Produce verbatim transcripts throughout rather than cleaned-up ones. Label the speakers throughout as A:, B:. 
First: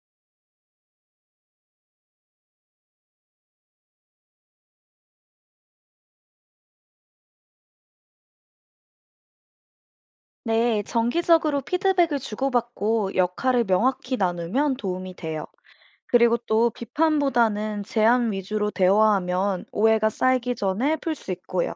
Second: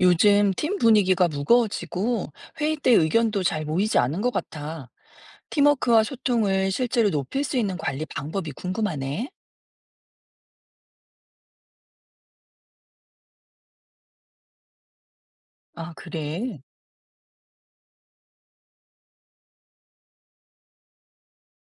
A: 요즘 팀 분위기가 무거워지고 회의 때 의견도 잘 모이지 않은 것 같아. 팀워크와 소통을 실제로 높일 수 있는 관리 방법이 궁금하네.
B: 네, 정기적으로 피드백을 주고받고 역할을 명확히 나누면 도움이 돼요.
A: 아,
B: 그리고
A: 그래.
B: 또 비판보다는 제안 위주로 대화하면 오해가 쌓이기 전에 풀 수 있고요.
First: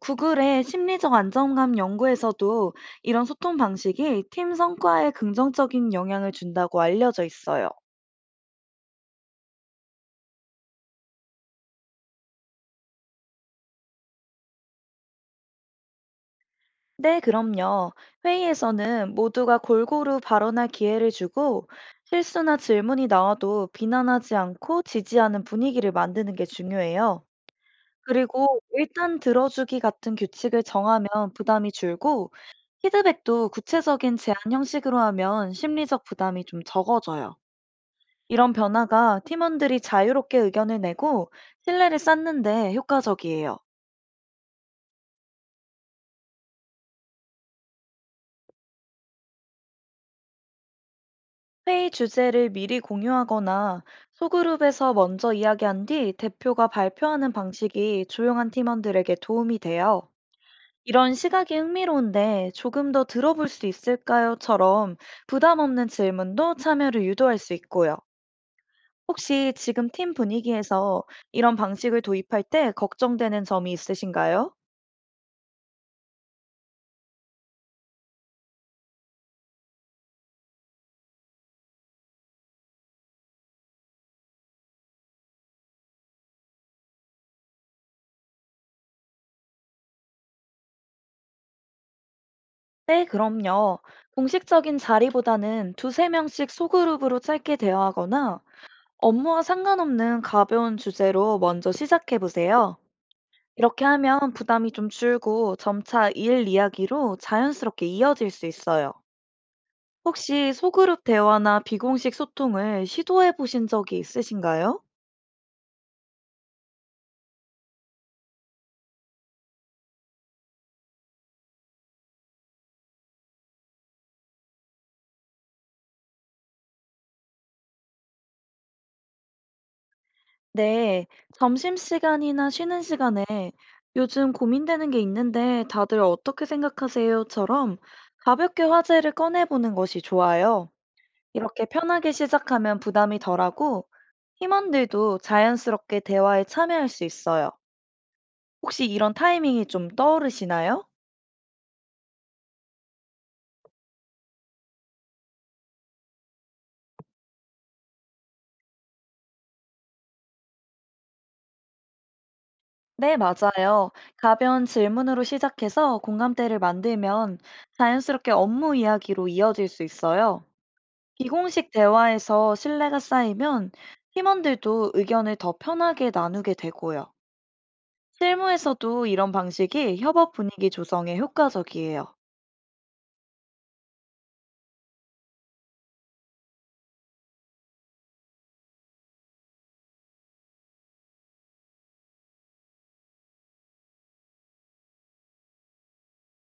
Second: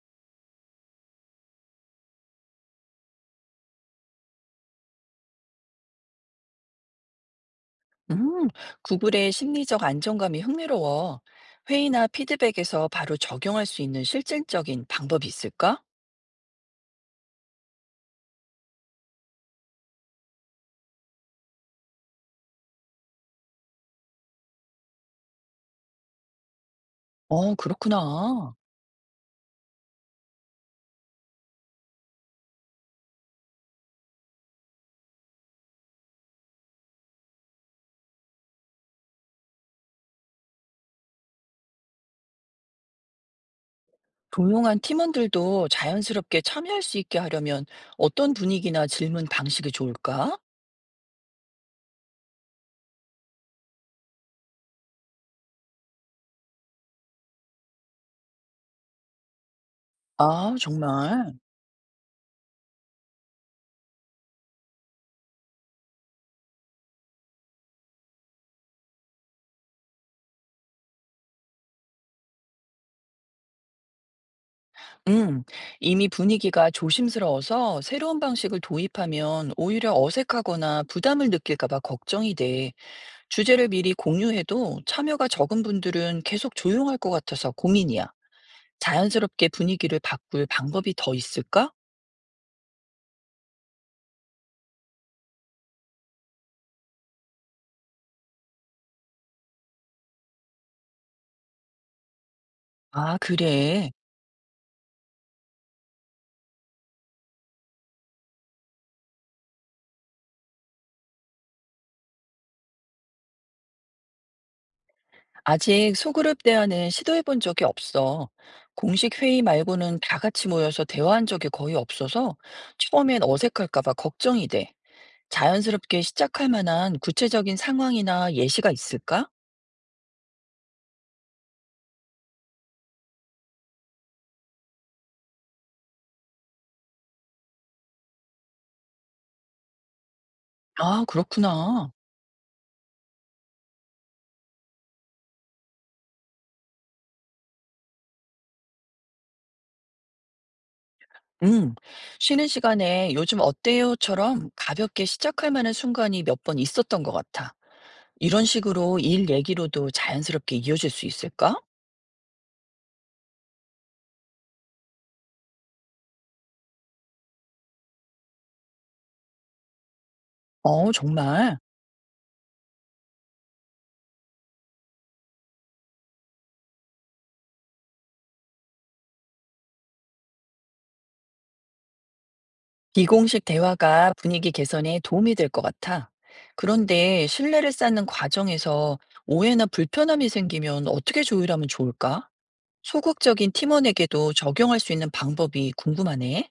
B: 구글의 심리적 안정감 연구에서도 이런 소통 방식이 팀 성과에 긍정적인 영향을 준다고 알려져 있어요.
A: 음, 구글의 심리적 안정감이 흥미로워. 회의나 피드백에서 바로 적용할 수 있는 실질적인 방법이 있을까?
B: 네, 그럼요. 회의에서는 모두가 골고루 발언할 기회를 주고 실수나 질문이 나와도 비난하지 않고 지지하는 분위기를 만드는 게 중요해요.
A: 어, 그렇구나.
B: 그리고 일단 들어주기 같은 규칙을 정하면 부담이 줄고 피드백도 구체적인 제안 형식으로 하면 심리적 부담이 좀 적어져요. 이런 변화가 팀원들이 자유롭게 의견을 내고 신뢰를 쌓는데 효과적이에요.
A: 조용한 팀원들도 자연스럽게 참여할 수 있게 하려면 어떤 분위기나 질문 방식이 좋을까?
B: 회의 주제를 미리 공유하거나 소그룹에서 먼저 이야기한 뒤 대표가 발표하는 방식이 조용한 팀원들에게 도움이 돼요.
A: 아,
B: 이런
A: 정말.
B: 시각이 흥미로운데 조금 더 들어볼 수 있을까요?처럼 부담 없는 질문도 참여를 유도할 수 있고요. 혹시 지금 팀 분위기에서 이런 방식을 도입할 때 걱정되는 점이 있으신가요?
A: 음, 이미 분위기가 조심스러워서 새로운 방식을 도입하면 오히려 어색하거나 부담을 느낄까 봐 걱정이 돼. 주제를 미리 공유해도 참여가 적은 분들은 계속 조용할 것 같아서 고민이야. 자연스럽게 분위기를 바꿀 방법이 더 있을까?
B: 네, 그럼요. 공식적인 자리보다는 두세 명씩 소그룹으로 짧게 대화하거나 업무와 상관없는 가벼운 주제로 먼저 시작해 보세요.
A: 아,
B: 이렇게
A: 그래.
B: 하면 부담이 좀 줄고 점차 일 이야기로 자연스럽게 이어질 수 있어요. 혹시 소그룹 대화나 비공식 소통을 시도해 보신 적이 있으신가요?
A: 아직 소그룹 대화는 시도해 본 적이 없어. 공식 회의 말고는 다 같이 모여서 대화한 적이 거의 없어서 처음엔 어색할까 봐 걱정이 돼. 자연스럽게 시작할 만한 구체적인 상황이나 예시가 있을까?
B: 네, 점심시간이나 쉬는 시간에 요즘 고민되는 게 있는데 다들 어떻게 생각하세요?처럼 가볍게 화제를 꺼내보는 것이 좋아요.
A: 아,
B: 이렇게
A: 그렇구나.
B: 편하게 시작하면 부담이 덜하고 팀원들도 자연스럽게 대화에 참여할 수 있어요. 혹시 이런 타이밍이 좀 떠오르시나요?
A: 음, 쉬는 시간에 요즘 어때요?처럼 가볍게 시작할 만한 순간이 몇 번 있었던 것 같아. 이런 식으로 일 얘기로도 자연스럽게 이어질 수 있을까?
B: 네, 맞아요. 가벼운 질문으로 시작해서 공감대를 만들면 자연스럽게 업무 이야기로 이어질 수 있어요.
A: 어, 정말.
B: 비공식 대화에서 신뢰가 쌓이면 팀원들도 의견을 더 편하게 나누게 되고요. 실무에서도 이런 방식이 협업 분위기 조성에 효과적이에요.
A: 비공식 대화가 분위기 개선에 도움이 될 것 같아. 그런데 신뢰를 쌓는 과정에서 오해나 불편함이 생기면 어떻게 조율하면 좋을까? 소극적인 팀원에게도 적용할 수 있는 방법이 궁금하네.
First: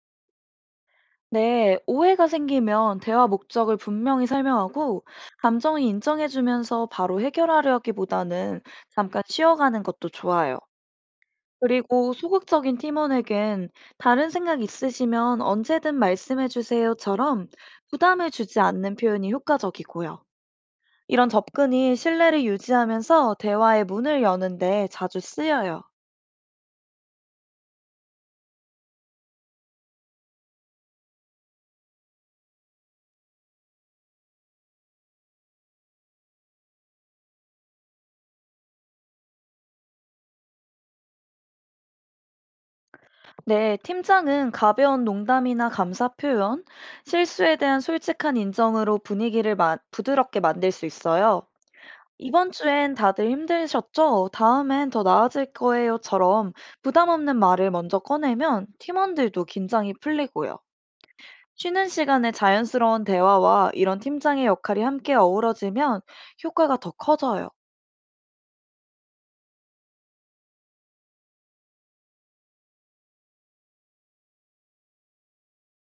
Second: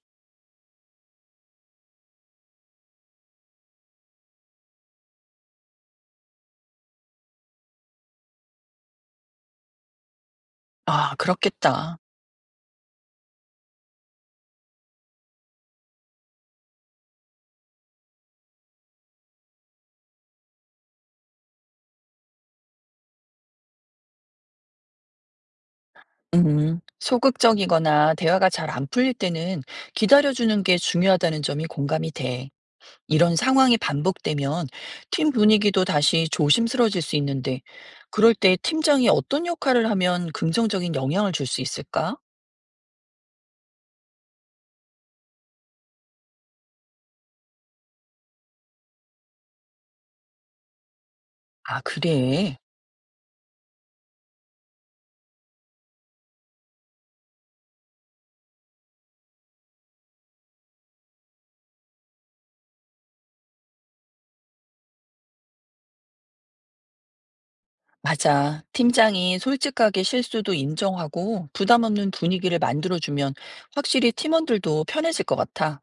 B: 네, 오해가 생기면 대화 목적을 분명히 설명하고 감정을 인정해주면서 바로 해결하려기보다는 잠깐 쉬어가는 것도 좋아요.
A: 아, 그렇겠다.
B: 그리고 소극적인 팀원에겐 "다른 생각 있으시면 언제든 말씀해 주세요."처럼 부담을 주지 않는 표현이 효과적이고요. 이런 접근이 신뢰를 유지하면서 대화의 문을 여는데 자주 쓰여요.
A: 음, 소극적이거나 대화가 잘 안 풀릴 때는 기다려주는 게 중요하다는 점이 공감이 돼. 이런 상황이 반복되면 팀 분위기도 다시 조심스러워질 수 있는데, 그럴 때 팀장이 어떤 역할을 하면 긍정적인 영향을 줄 수 있을까?
B: 네, 팀장은 가벼운 농담이나 감사 표현, 실수에 대한 솔직한 인정으로 분위기를 마 부드럽게 만들 수 있어요.
A: 아,
B: 이번
A: 그래.
B: 주엔 다들 힘드셨죠? 다음엔 더 나아질 거예요처럼 부담 없는 말을 먼저 꺼내면 팀원들도 긴장이 풀리고요. 쉬는 시간에 자연스러운 대화와 이런 팀장의 역할이 함께 어우러지면 효과가 더 커져요.
A: 맞아. 팀장이 솔직하게 실수도 인정하고 부담 없는 분위기를 만들어주면 확실히 팀원들도 편해질 것 같아.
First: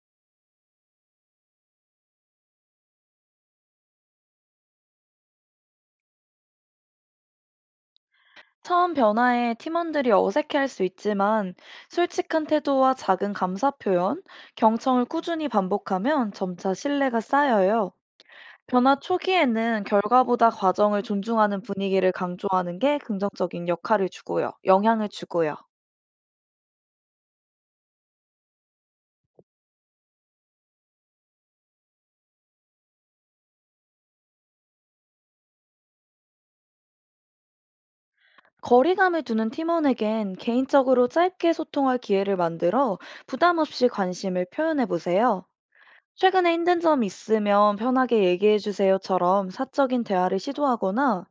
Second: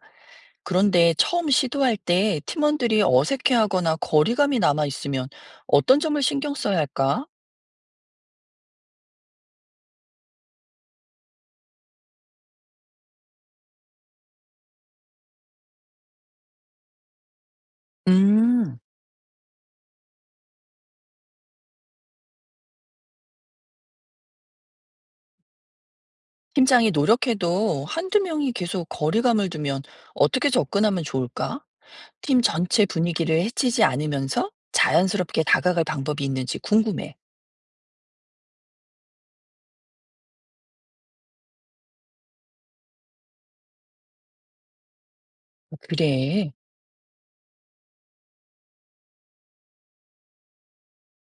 A: 그런데 처음 시도할 때 팀원들이 어색해하거나 거리감이 남아 있으면 어떤 점을 신경 써야 할까?
B: 처음 변화에 팀원들이 어색해할 수 있지만 솔직한 태도와 작은 감사 표현, 경청을 꾸준히 반복하면 점차 신뢰가 쌓여요.
A: 음,
B: 변화 초기에는 결과보다 과정을 존중하는 분위기를 강조하는 게 긍정적인 역할을 주고요. 영향을 주고요.
A: 팀장이 노력해도 한두 명이 계속 거리감을 두면 어떻게 접근하면 좋을까? 팀 전체 분위기를 해치지 않으면서 자연스럽게 다가갈 방법이 있는지 궁금해.
B: 거리감을 두는 팀원에겐 개인적으로 짧게 소통할 기회를 만들어 부담 없이 관심을 표현해 보세요.
A: 그래.
B: 최근에 힘든 점 있으면 편하게 얘기해 주세요처럼 사적인 대화를 시도하거나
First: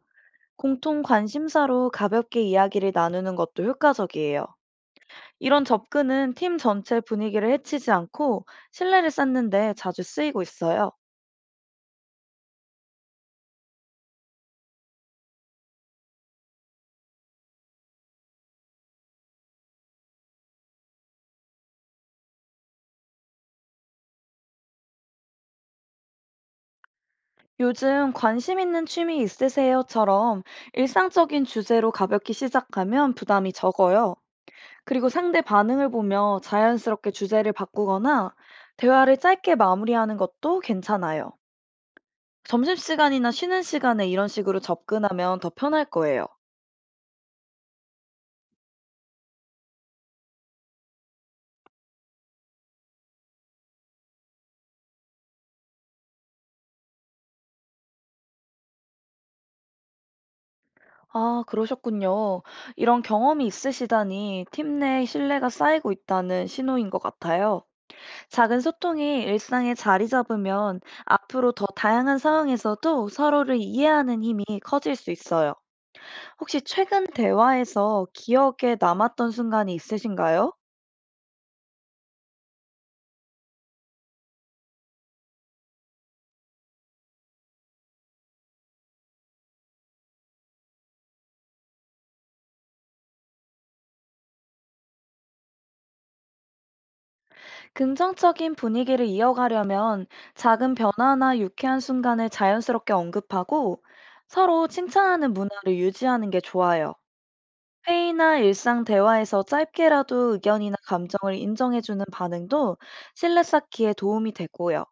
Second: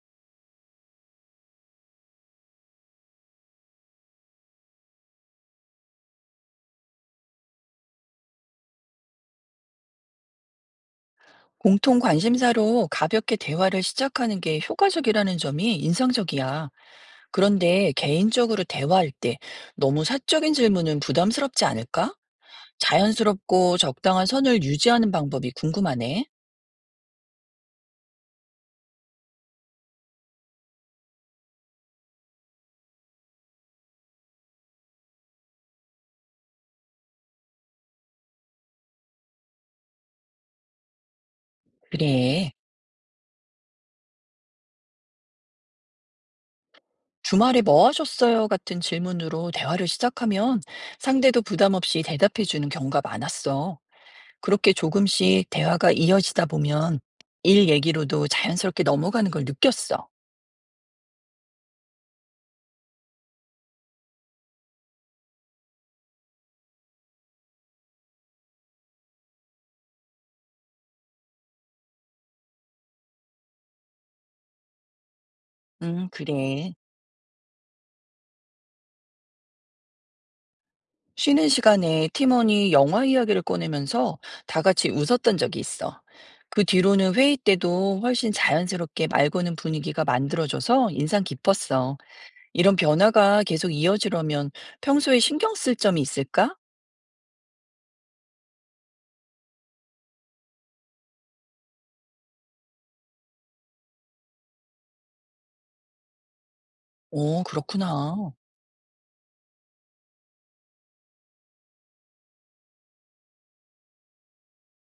B: 공통 관심사로 가볍게 이야기를 나누는 것도 효과적이에요. 이런 접근은 팀 전체 분위기를 해치지 않고 신뢰를 쌓는데 자주 쓰이고 있어요.
A: 공통 관심사로 가볍게 대화를 시작하는 게 효과적이라는 점이 인상적이야. 그런데 개인적으로 대화할 때 너무 사적인 질문은 부담스럽지 않을까? 자연스럽고 적당한 선을 유지하는 방법이 궁금하네.
B: 요즘 관심 있는 취미 있으세요?처럼 일상적인 주제로 가볍게 시작하면 부담이 적어요. 그리고 상대 반응을 보며 자연스럽게 주제를 바꾸거나 대화를 짧게 마무리하는 것도 괜찮아요.
A: 그래.
B: 점심시간이나 쉬는 시간에 이런 식으로 접근하면 더 편할 거예요.
A: 주말에 뭐 하셨어요? 같은 질문으로 대화를 시작하면 상대도 부담 없이 대답해주는 경우가 많았어. 그렇게 조금씩 대화가 이어지다 보면 일 얘기로도 자연스럽게 넘어가는 걸 느꼈어.
B: 아, 그러셨군요. 이런 경험이 있으시다니 팀 내 신뢰가 쌓이고 있다는 신호인 것 같아요. 작은 소통이 일상에 자리 잡으면 앞으로 더 다양한 상황에서도 서로를 이해하는 힘이 커질 수 있어요.
A: 음,
B: 혹시
A: 그래.
B: 최근 대화에서 기억에 남았던 순간이 있으신가요?
A: 쉬는 시간에 팀원이 영화 이야기를 꺼내면서 다 같이 웃었던 적이 있어. 그 뒤로는 회의 때도 훨씬 자연스럽게 말 거는 분위기가 만들어져서 인상 깊었어. 이런 변화가 계속 이어지려면 평소에 신경 쓸 점이 있을까?
B: 긍정적인 분위기를 이어가려면 작은 변화나 유쾌한 순간을 자연스럽게 언급하고 서로 칭찬하는 문화를 유지하는 게 좋아요.
A: 오, 그렇구나.
B: 회의나 일상 대화에서 짧게라도 의견이나 감정을 인정해주는 반응도 신뢰 쌓기에 도움이 되고요.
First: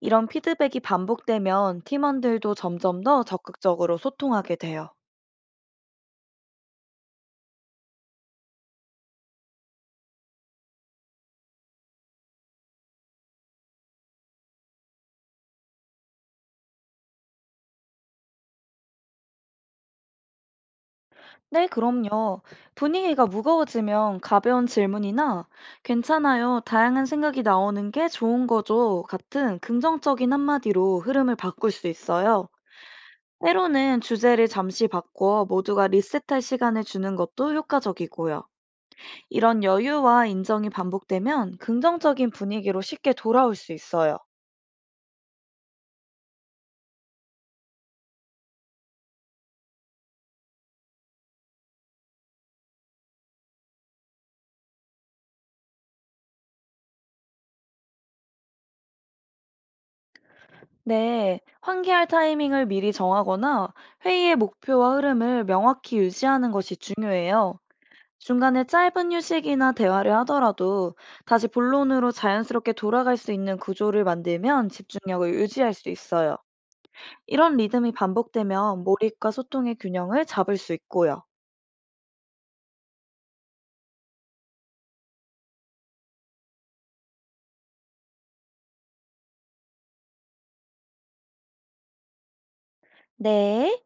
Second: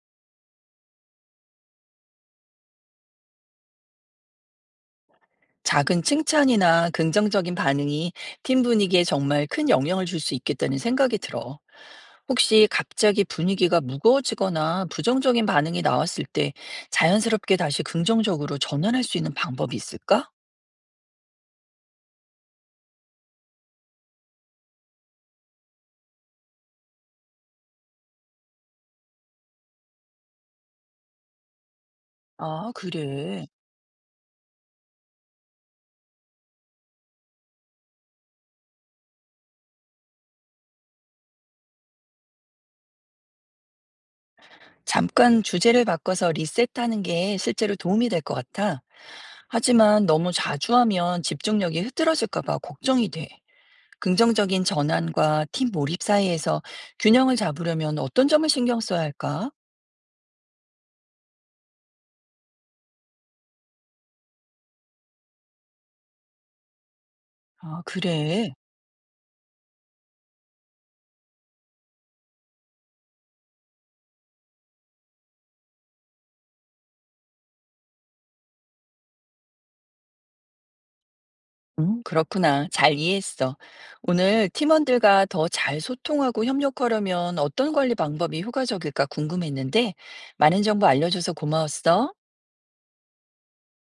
B: 이런 피드백이 반복되면 팀원들도 점점 더 적극적으로 소통하게 돼요.
A: 작은 칭찬이나 긍정적인 반응이 팀 분위기에 정말 큰 영향을 줄 수 있겠다는 생각이 들어. 혹시 갑자기 분위기가 무거워지거나 부정적인 반응이 나왔을 때 자연스럽게 다시 긍정적으로 전환할 수 있는 방법이 있을까?
B: 네, 그럼요. 분위기가 무거워지면 가벼운 질문이나 괜찮아요, 다양한 생각이 나오는 게 좋은 거죠 같은 긍정적인 한마디로 흐름을 바꿀 수 있어요.
A: 아, 그래.
B: 때로는 주제를 잠시 바꿔 모두가 리셋할 시간을 주는 것도 효과적이고요. 이런 여유와 인정이 반복되면 긍정적인 분위기로 쉽게 돌아올 수 있어요.
A: 잠깐 주제를 바꿔서 리셋하는 게 실제로 도움이 될 것 같아. 하지만 너무 자주 하면 집중력이 흐트러질까 봐 걱정이 돼. 긍정적인 전환과 팀 몰입 사이에서 균형을 잡으려면 어떤 점을 신경 써야 할까?
B: 네, 환기할 타이밍을 미리 정하거나 회의의 목표와 흐름을 명확히 유지하는 것이 중요해요.
A: 아, 그래.
B: 중간에 짧은 휴식이나 대화를 하더라도 다시 본론으로 자연스럽게 돌아갈 수 있는 구조를 만들면 집중력을 유지할 수 있어요. 이런 리듬이 반복되면 몰입과 소통의 균형을 잡을 수 있고요.
A: 음, 그렇구나. 잘 이해했어. 오늘 팀원들과 더 잘 소통하고 협력하려면 어떤 관리 방법이 효과적일까 궁금했는데, 많은 정보 알려줘서 고마웠어.
B: 네.